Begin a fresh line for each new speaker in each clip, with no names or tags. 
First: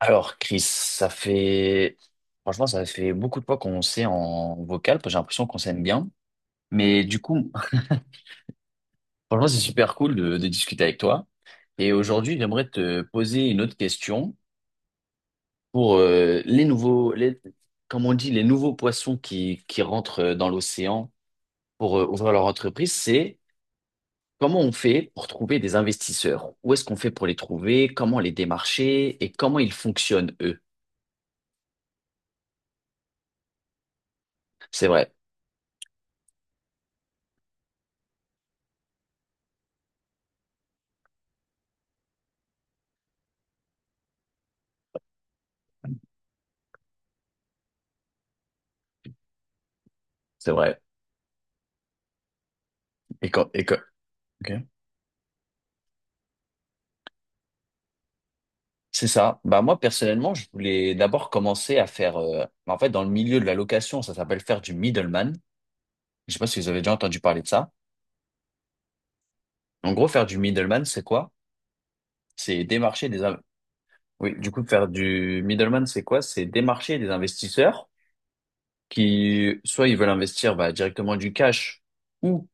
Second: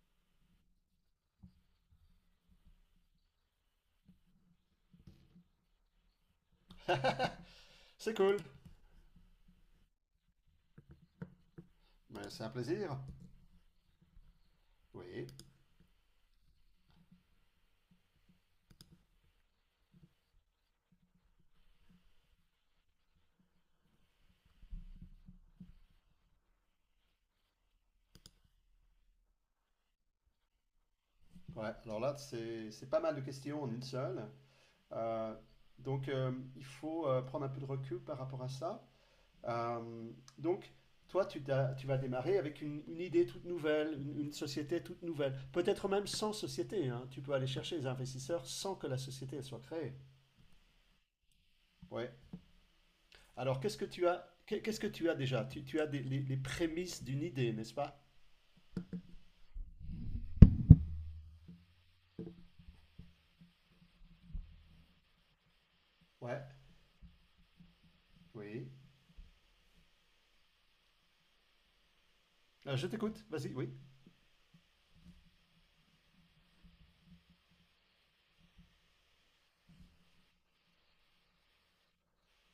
Alors, Chris, ça fait... Franchement, ça fait beaucoup de fois qu'on s'est en vocal, parce que j'ai l'impression qu'on s'aime bien. Mais du coup,
C'est cool.
franchement, c'est super cool de discuter avec toi. Et
Ben,
aujourd'hui,
c'est un
j'aimerais
plaisir.
te poser une autre question
Oui.
pour les nouveaux, les, comme on dit, les nouveaux poissons qui rentrent dans l'océan pour ouvrir leur entreprise. C'est comment on fait pour trouver des investisseurs? Où est-ce qu'on fait pour les trouver? Comment les démarcher? Et comment ils fonctionnent, eux?
Ouais, alors là, c'est pas mal de questions en une seule.
C'est vrai,
Euh, donc, il faut prendre un peu de recul par rapport à ça. Euh, donc, toi, tu, tu vas démarrer avec une idée toute nouvelle, une société toute nouvelle. Peut-être même sans société, hein. Tu peux aller chercher les investisseurs sans que la société, elle soit créée.
c'est vrai.
Ouais. Alors,
Et
qu'est-ce
quand...
que tu as,
ok.
qu'est-ce que tu as déjà? Tu as les prémices d'une idée, n'est-ce pas?
C'est ça. Bah moi personnellement, je voulais d'abord commencer à faire en fait dans le milieu de la location, ça s'appelle faire du middleman. Je sais
Ouais.
pas si vous avez déjà entendu parler de ça.
Oui.
En gros, faire du middleman, c'est quoi? C'est
Je
démarcher des
t'écoute.
in-
Vas-y. Oui.
oui, du coup faire du middleman, c'est quoi? C'est démarcher des investisseurs qui soit ils veulent investir bah, directement du cash ou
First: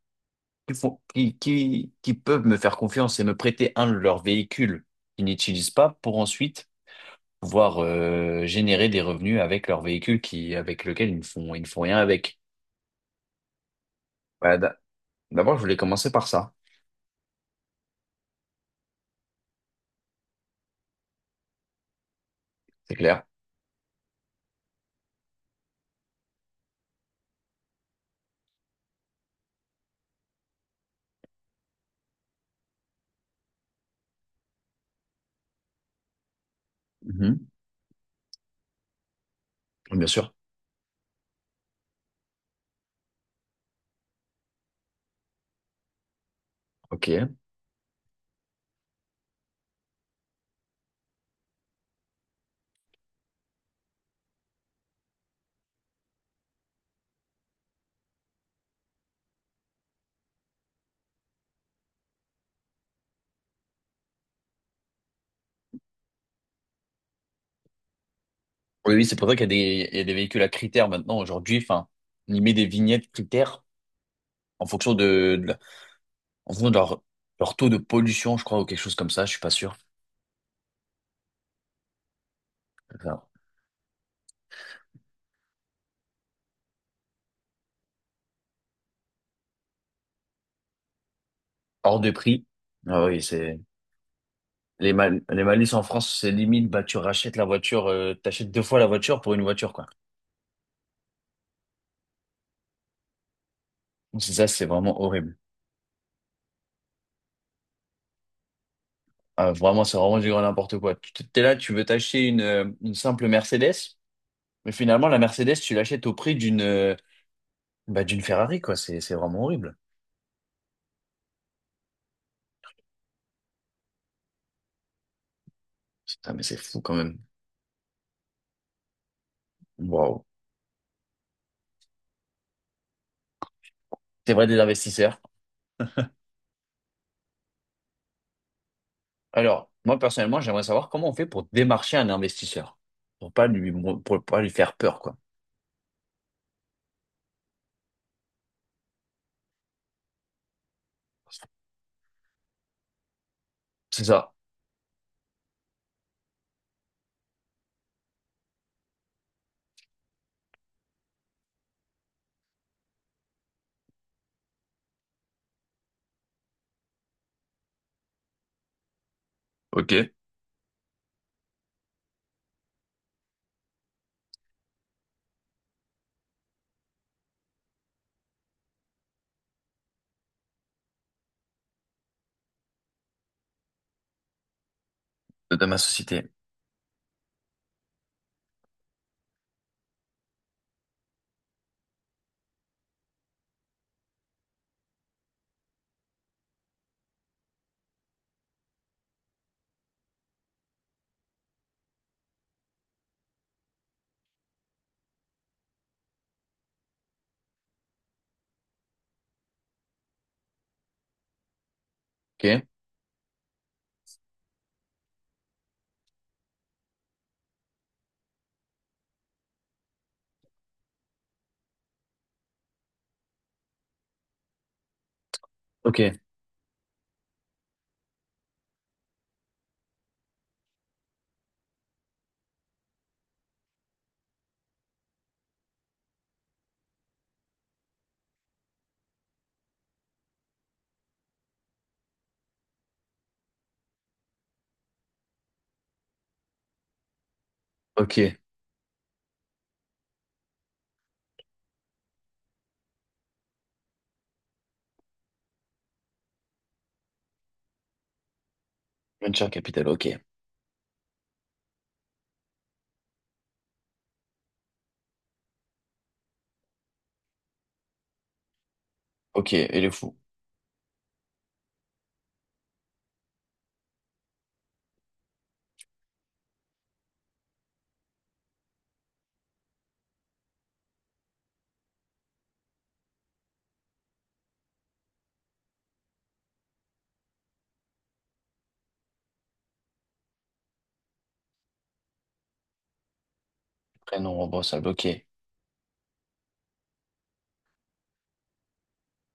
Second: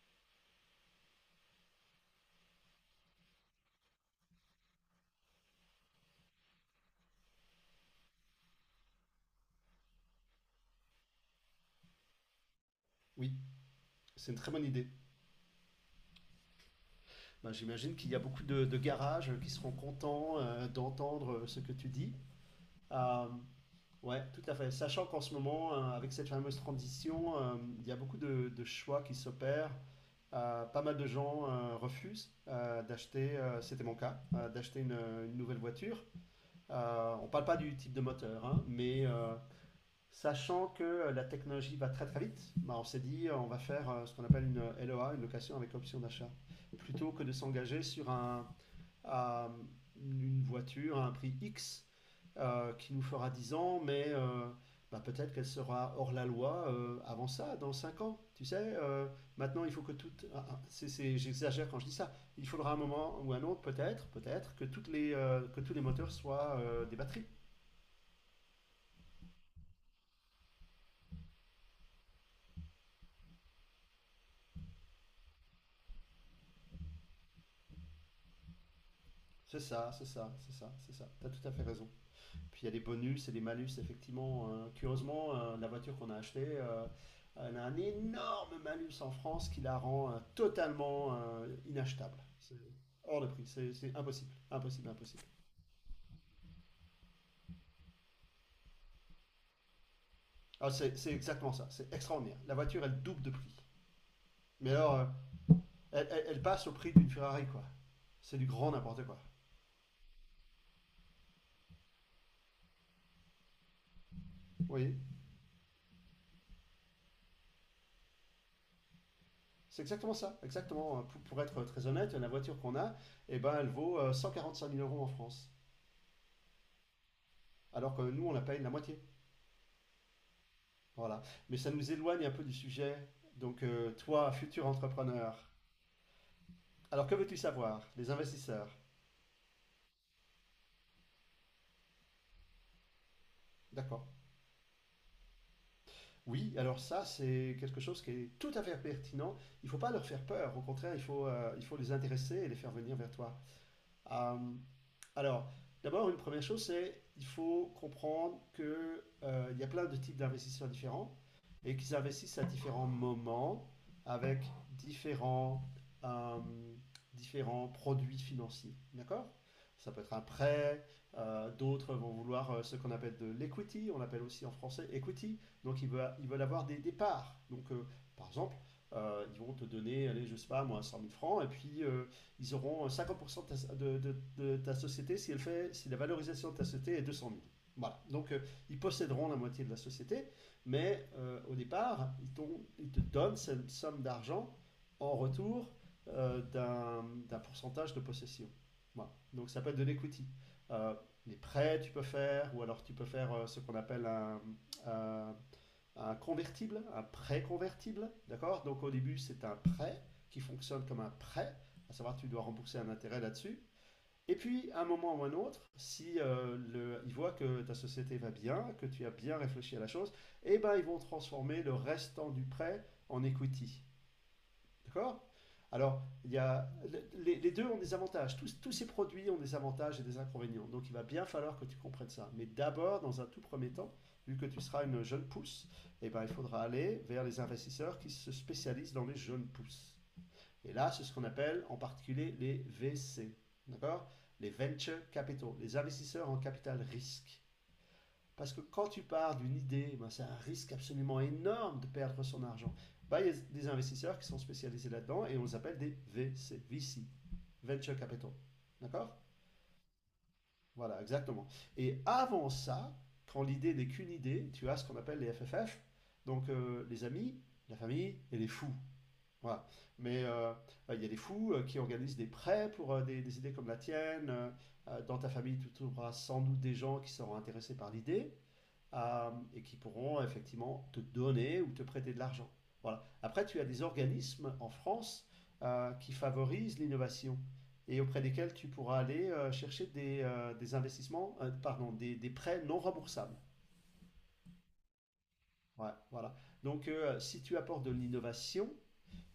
qui font qui peuvent me faire confiance et me prêter un de leurs véhicules qu'ils n'utilisent pas pour ensuite pouvoir générer des revenus avec leur véhicule qui, avec lequel ils ne font rien avec.
Oui. C'est une très
Bah,
bonne
d'a-
idée.
d'abord, je voulais commencer par ça,
Ben, j'imagine qu'il y a beaucoup de garages qui seront contents d'entendre ce que tu dis.
c'est clair.
Euh, ouais, tout à fait. Sachant qu'en ce moment, avec cette fameuse transition, il y a beaucoup de choix qui s'opèrent. Pas mal de gens refusent d'acheter, c'était mon cas, d'acheter une nouvelle voiture. On parle
Mhm.
pas du type de moteur, hein, mais,
Bien sûr.
sachant que la technologie va très très vite, bah, on s'est dit on va faire ce qu'on appelle une LOA, une location avec option d'achat,
Ok.
plutôt que de
Oui,
s'engager sur à une voiture à un prix X qui nous fera 10 ans, mais bah, peut-être qu'elle sera hors la loi avant ça, dans 5 ans. Tu sais, maintenant il faut que toutes, ah, ah, j'exagère quand je dis ça. Il faudra un moment ou un autre, peut-être, peut-être, que, toutes les, que tous les moteurs soient des batteries.
oui, c'est pour ça qu'il y a des, il y a des véhicules à critères maintenant aujourd'hui. Enfin, on y met des vignettes critères en fonction de, de la- en fonction de leur, leur taux de pollution, je crois, ou quelque chose comme ça. Je suis pas
C'est
sûr.
ça, c'est ça, c'est ça, c'est ça. Tu as tout à fait raison. Puis il y a des
Enfin,
bonus et des malus, effectivement. Curieusement, la voiture qu'on a achetée, elle a un énorme malus en France qui la rend totalement
hors de
inachetable.
prix.
C'est
Ah oui,
hors de prix,
c'est
c'est impossible, impossible, impossible.
les malus en France, c'est limite. Bah, tu rachètes la voiture, t'achètes deux fois la voiture pour une voiture, quoi.
Ah, c'est exactement ça, c'est extraordinaire. La voiture, elle double de prix.
Donc, c'est ça, c'est
Mais alors,
vraiment horrible.
elle passe au prix d'une Ferrari, quoi. C'est du grand n'importe quoi.
Ah, vraiment, c'est vraiment du grand n'importe quoi. Tu t'es là, tu veux t'acheter une simple Mercedes,
Vous
mais
voyez.
finalement, la Mercedes, tu l'achètes au prix d'une bah, d'une Ferrari, quoi. C'est vraiment horrible.
C'est exactement ça, exactement. Pour être très honnête, la voiture qu'on a, eh ben, elle vaut 145 000 euros en France.
Putain, mais c'est fou quand même.
Alors que nous, on la paye la moitié.
Waouh.
Voilà. Mais ça nous éloigne un peu du sujet. Donc, toi,
C'est vrai des
futur
investisseurs.
entrepreneur, alors que veux-tu savoir? Les investisseurs.
Alors, moi, personnellement, j'aimerais savoir comment on fait pour démarcher un investisseur,
D'accord.
pour pas lui faire peur, quoi.
Oui, alors ça, c'est quelque chose qui est tout à fait pertinent. Il ne faut pas leur faire peur. Au contraire, il faut les intéresser et les faire venir vers toi.
C'est ça.
Euh, alors, d'abord, une première chose, c'est il faut comprendre que il y a plein de types d'investisseurs différents et qu'ils investissent à différents moments avec différents, euh, différents produits financiers. D'accord? Ça peut
OK.
être un prêt, d'autres vont vouloir ce qu'on appelle de l'equity, on l'appelle aussi en français equity, donc ils veulent avoir des parts. Donc par exemple, ils vont te donner, allez, je sais pas moi, 100 000 francs, et puis ils auront 50% de ta société si,
De ma
si la
société.
valorisation de ta société est 200 000. Voilà. Donc, ils posséderont la moitié de la société, mais au départ, ils te donnent cette somme d'argent en retour d'un pourcentage de possession. Voilà. Donc, ça s'appelle de l'equity. Euh, les prêts, tu peux faire, ou alors tu peux faire ce qu'on appelle un- un convertible, un prêt convertible. D'accord? Donc, au début, c'est un prêt qui fonctionne comme un prêt à savoir tu dois
OK.
rembourser un intérêt là-dessus. Et puis, à un moment ou un autre, si ils voient que ta société va bien, que tu as bien réfléchi à la chose, eh ben, ils vont transformer le restant du prêt en equity. D'accord? Alors,
OK.
les deux ont des avantages. Tous ces produits ont des avantages et des inconvénients. Donc, il va bien falloir que tu comprennes ça. Mais d'abord, dans un tout premier temps, vu que tu seras une jeune pousse, eh ben, il faudra aller vers les investisseurs qui se spécialisent dans les jeunes pousses. Et là, c'est ce qu'on appelle en particulier les VC, d'accord? Les venture capital, les investisseurs en capital risque.
OK.
Parce que quand tu pars d'une idée, ben c'est un risque absolument énorme de perdre son argent. Ben, il y a des investisseurs qui sont spécialisés là-dedans et on les appelle des VC, VC, venture capital, d'accord?
Venture capital. OK.
Voilà, exactement. Et avant ça, quand l'idée n'est qu'une idée, tu as ce qu'on appelle les FFF, donc les amis, la famille et les fous.
OK.
Voilà.
Et le fou.
Mais bah, il y a des fous qui organisent des prêts pour des idées comme la tienne. Dans ta famille, tu trouveras sans doute des gens qui seront intéressés par l'idée et qui pourront effectivement te donner ou te prêter de l'argent. Voilà. Après, tu as des organismes en France qui favorisent l'innovation et auprès desquels tu pourras aller chercher des investissements, pardon, des prêts non remboursables.
Prénom, remboursable. OK.
Ouais, voilà. Donc, si tu apportes de l'innovation,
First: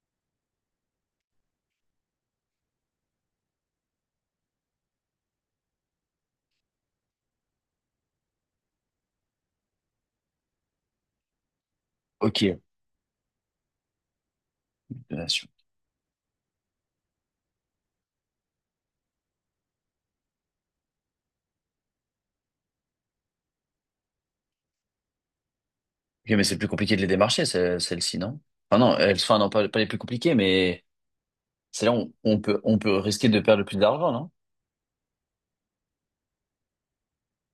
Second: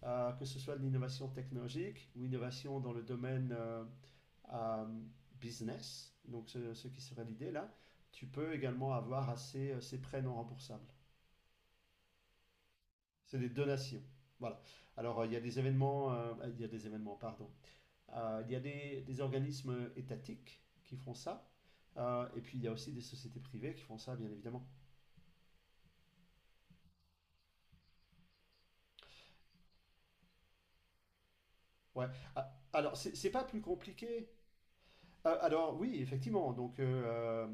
que ce soit de l'innovation technologique ou innovation dans le domaine euh, business, donc ce qui serait l'idée là, tu peux également avoir assez ces prêts non remboursables.
OK.
C'est des donations. Voilà. Alors, il y a
Donation.
des événements, il y a des événements, pardon. Il y a des organismes étatiques qui font ça. Et puis, il y a aussi des sociétés privées qui font ça, bien évidemment.
Ok, mais c'est plus compliqué de les démarcher, celles-ci, non? Enfin, non, elles, enfin, non, pas les plus compliquées, mais c'est là
Ouais.
où
Ah,
on peut
alors, c'est
risquer
c'est
de
pas
perdre
plus
le plus d'argent,
compliqué.
non?
Ah, alors oui, effectivement. Donc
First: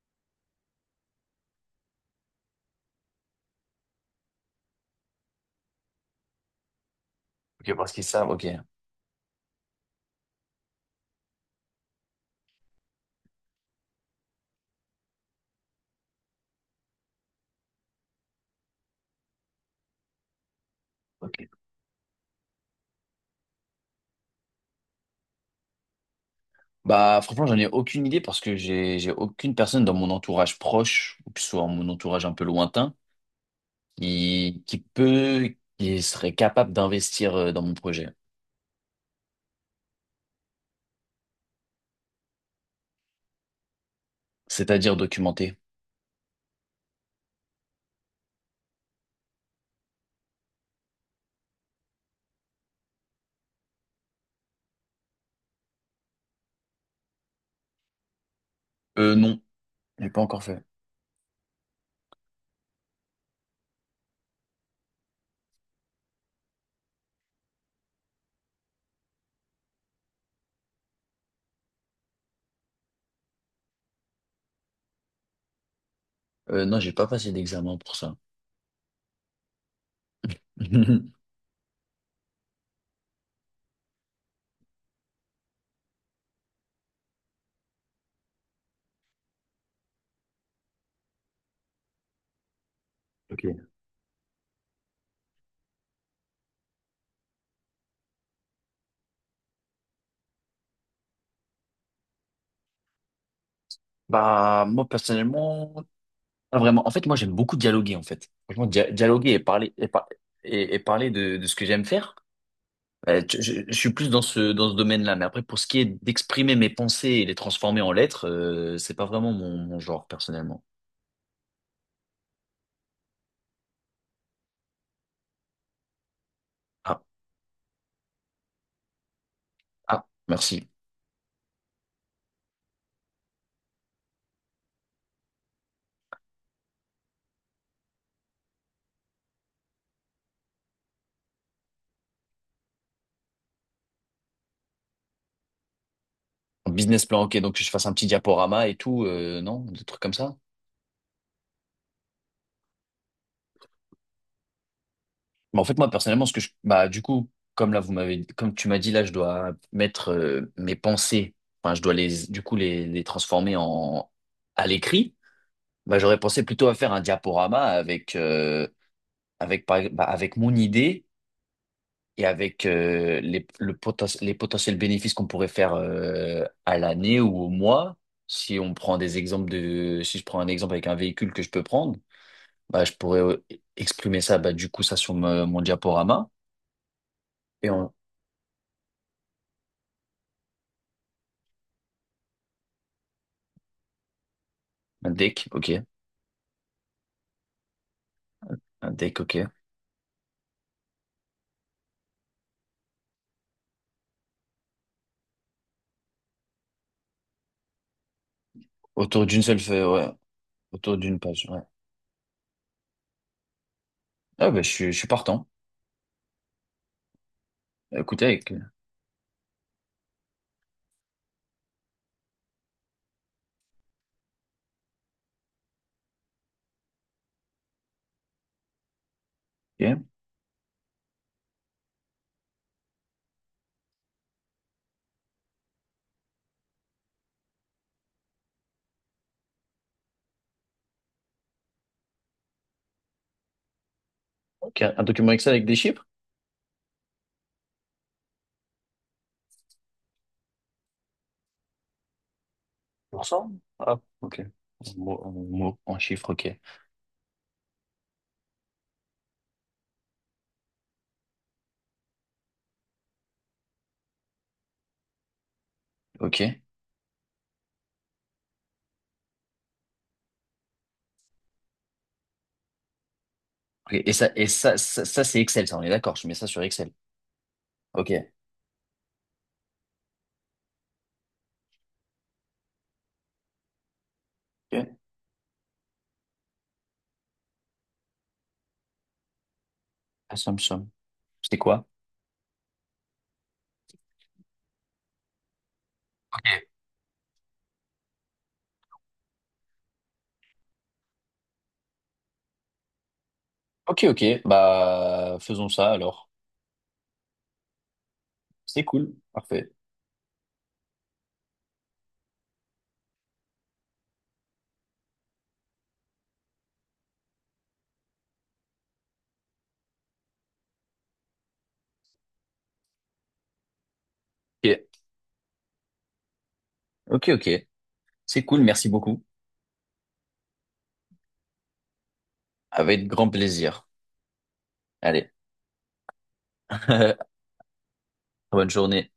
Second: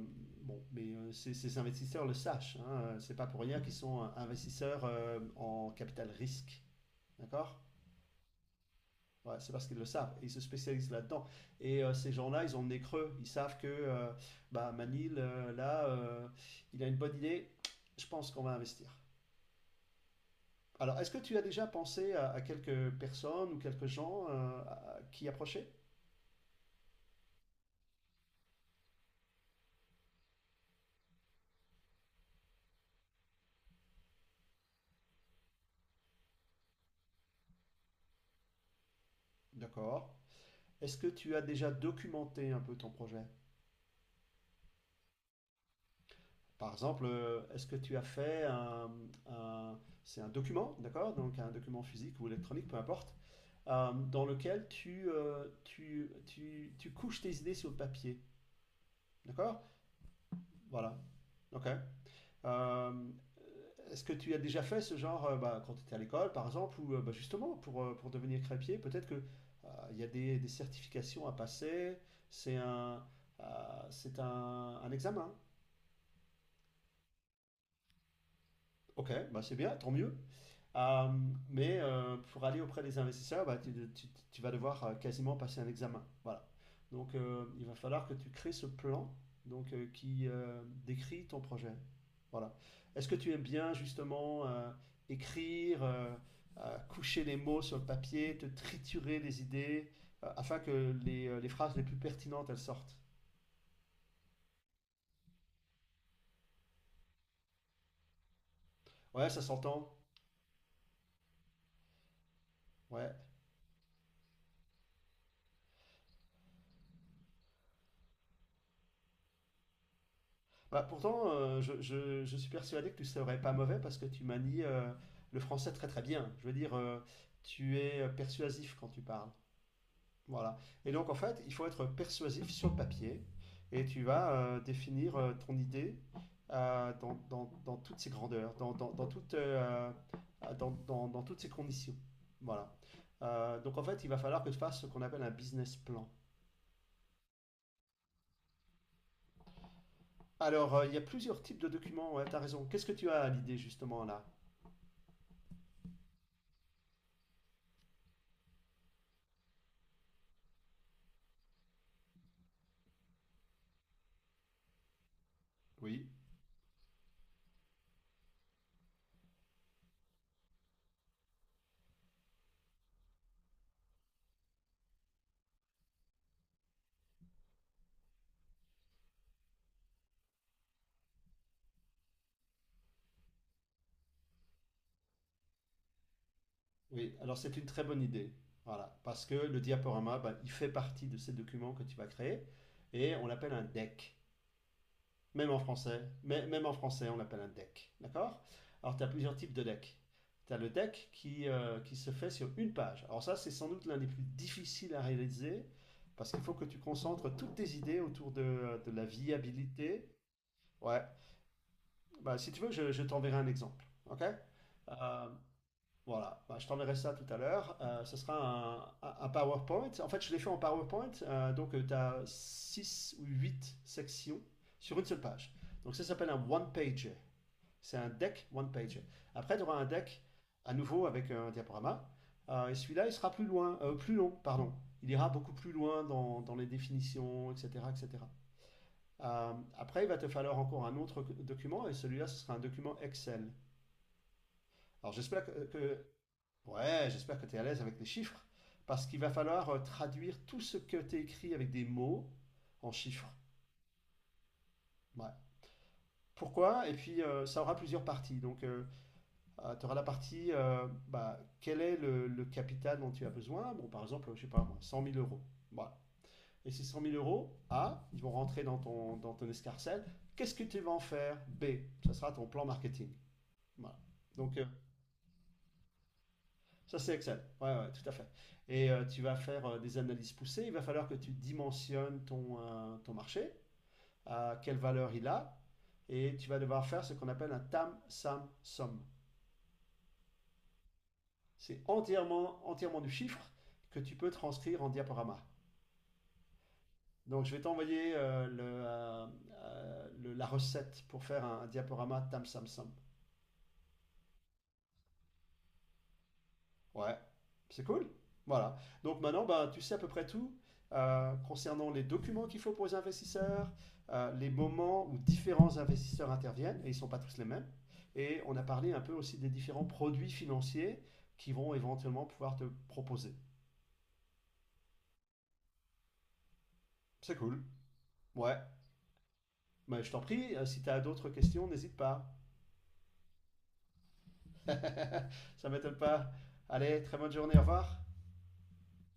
bon, mais ces investisseurs le sachent, hein, c'est pas pour rien qu'ils sont investisseurs en capital risque, d'accord?
Ok, parce qu'ils savent, ok.
Ouais, c'est parce qu'ils le savent et ils se spécialisent là-dedans. Et ces gens-là, ils ont le nez creux. Ils savent que bah Manil, là, il a une bonne idée. Je pense qu'on va investir. Alors, est-ce que tu
Ok.
as déjà pensé à quelques personnes ou quelques gens à qui approcher?
Bah, franchement, j'en ai aucune idée parce que j'ai aucune personne dans mon entourage proche, ou que ce soit mon entourage un peu lointain, qui peut, qui serait capable d'investir dans mon projet.
D'accord. Est-ce que tu as déjà documenté un peu ton projet?
C'est-à-dire documenter.
Par exemple, est-ce que tu as fait un- c'est un document, d'accord? Donc un document physique ou électronique, peu importe, dans lequel tu couches tes idées sur le papier,
Non,
d'accord?
j'ai pas encore fait.
Voilà, ok. Euh, Est-ce que tu as déjà fait ce genre, bah, quand tu étais à l'école, par exemple, ou bah, justement pour devenir crêpier, peut-être que il y a des certifications à passer, c'est un, c'est un examen.
Non, j'ai pas passé d'examen pour ça.
Ok, bah c'est bien, tant mieux. Euh, mais pour aller auprès des investisseurs, bah, tu vas devoir quasiment passer un examen. Voilà. Donc, il va falloir que tu crées ce plan donc, qui décrit ton projet. Voilà. Est-ce que tu aimes
Ok.
bien justement écrire, coucher les mots sur le papier, te triturer les idées afin que les phrases les plus pertinentes elles sortent?
Bah, moi, personnellement, ah, vraiment, en fait, moi j'aime beaucoup dialoguer en fait. Franchement,
Ouais,
dialoguer et
ça
parler
s'entend.
et parler de ce que j'aime faire.
Ouais.
Je suis plus dans ce domaine-là, mais après pour ce qui est d'exprimer mes pensées et les transformer en lettres, c'est pas vraiment mon genre personnellement.
Bah, pourtant, je suis persuadé que tu serais pas mauvais parce que tu manies le français très très bien. Je veux dire,
Ah
tu es persuasif quand tu parles.
ah
Voilà.
merci.
Et donc, en fait, il faut être persuasif sur le papier et tu vas définir ton idée dans, dans toutes ses grandeurs, dans, dans toutes, dans, dans toutes ses conditions. Voilà. Donc, en fait, il va falloir que tu fasses ce qu'on appelle un business plan.
En Business plan, ok, donc que je fasse un petit diaporama et tout, non, des trucs comme ça.
Alors, il y a plusieurs types de documents, ouais, tu as raison. Qu'est-ce que tu as à l'idée justement là?
Mais en fait moi personnellement, bah du coup, comme tu m'as dit là, je dois mettre mes pensées, enfin je dois les du coup les transformer en à l'écrit. Bah,
Oui.
j'aurais pensé plutôt à faire un diaporama avec, avec, avec mon idée et avec les potentiels bénéfices qu'on pourrait faire à l'année ou au mois. Si on prend des exemples de, si je prends un exemple avec un véhicule que je peux prendre, bah, je pourrais exprimer ça, bah, du coup, ça sur mon diaporama.
Oui, alors c'est une
Et
très
on,
bonne idée. Voilà, parce que le diaporama, ben, il fait partie de ces documents que tu vas créer et on l'appelle un deck.
un deck,
Même en
ok.
français, même en français, on l'appelle un deck. D'accord?
Un
Alors, tu as
deck, ok.
plusieurs types de decks. Tu as le deck qui se fait sur une page. Alors, ça, c'est sans doute l'un des plus difficiles à réaliser parce qu'il faut que tu concentres toutes tes idées autour de la
Autour d'une seule feuille,
viabilité.
ouais. Autour
Ouais,
d'une page, ouais.
bah, si tu veux, je t'enverrai un exemple. Ok?
Ah, bah, je suis
Euh,
partant.
voilà, bah, je t'enverrai ça tout à l'heure. Ce
Écoutez, avec,
sera un PowerPoint. En fait, je l'ai fait en PowerPoint. Donc, tu as 6 ou 8 sections sur une seule page. Donc, ça s'appelle un one-pager. C'est un deck one-pager. Après, tu auras un
ok.
deck à nouveau avec un diaporama. Et celui-là, il sera plus loin, plus long, pardon. Il ira beaucoup plus loin dans les définitions, etc., etc. Après, il va te falloir encore un autre document, et celui-là, ce sera un document Excel.
Ok, un
Alors,
document
j'espère que,
Excel avec des
que.
chiffres?
Ouais, j'espère que tu es à l'aise avec les chiffres, parce qu'il va falloir traduire tout ce que tu écrit avec des mots en
Pour
chiffres.
cent ah, ok. En
Ouais.
mots, en chiffres, ok.
Pourquoi? Et puis, ça aura plusieurs parties. Donc, tu auras la partie, bah, quel est le capital dont tu as besoin? Bon, par exemple, je sais pas moi, 100 000 euros. Voilà.
Ok.
Et ces 100 000 euros, A, ils vont rentrer dans ton escarcelle. Qu'est-ce que tu vas en faire? B, ça sera ton plan marketing.
Ok.
Voilà.
Et ça,
Donc,
c'est Excel, ça, on est d'accord. Je mets ça sur Excel.
ça, c'est Excel. Ouais, ouais, tout à fait.
Ok.
Et tu vas faire des analyses poussées. Il va falloir que tu dimensionnes ton marché, à quelle
Ok.
valeur il a, et tu vas devoir faire ce qu'on appelle un TAM, SAM, SOM.
Assumption. C'est
C'est
quoi?
entièrement, entièrement du chiffre que tu peux transcrire en diaporama.
Ok.
Donc, je vais t'envoyer la recette pour faire un diaporama TAM, SAM, SOM.
Ok, ok. Bah, faisons ça alors.
Ouais, c'est cool. Voilà.
C'est cool.
Donc maintenant, ben,
Parfait.
tu sais à peu près tout concernant les documents qu'il faut pour les investisseurs, les moments où différents investisseurs interviennent, et ils ne sont pas tous les mêmes. Et on a parlé un peu aussi des différents produits financiers qui vont éventuellement pouvoir te proposer.
Ok. Ok,
C'est cool.
ok. C'est
Ouais.
cool. Merci beaucoup.
Mais je t'en prie, si tu as d'autres questions, n'hésite pas.
Avec grand plaisir. Allez.
Ça m'étonne pas. Allez, très bonne journée, au revoir.
Bonne journée.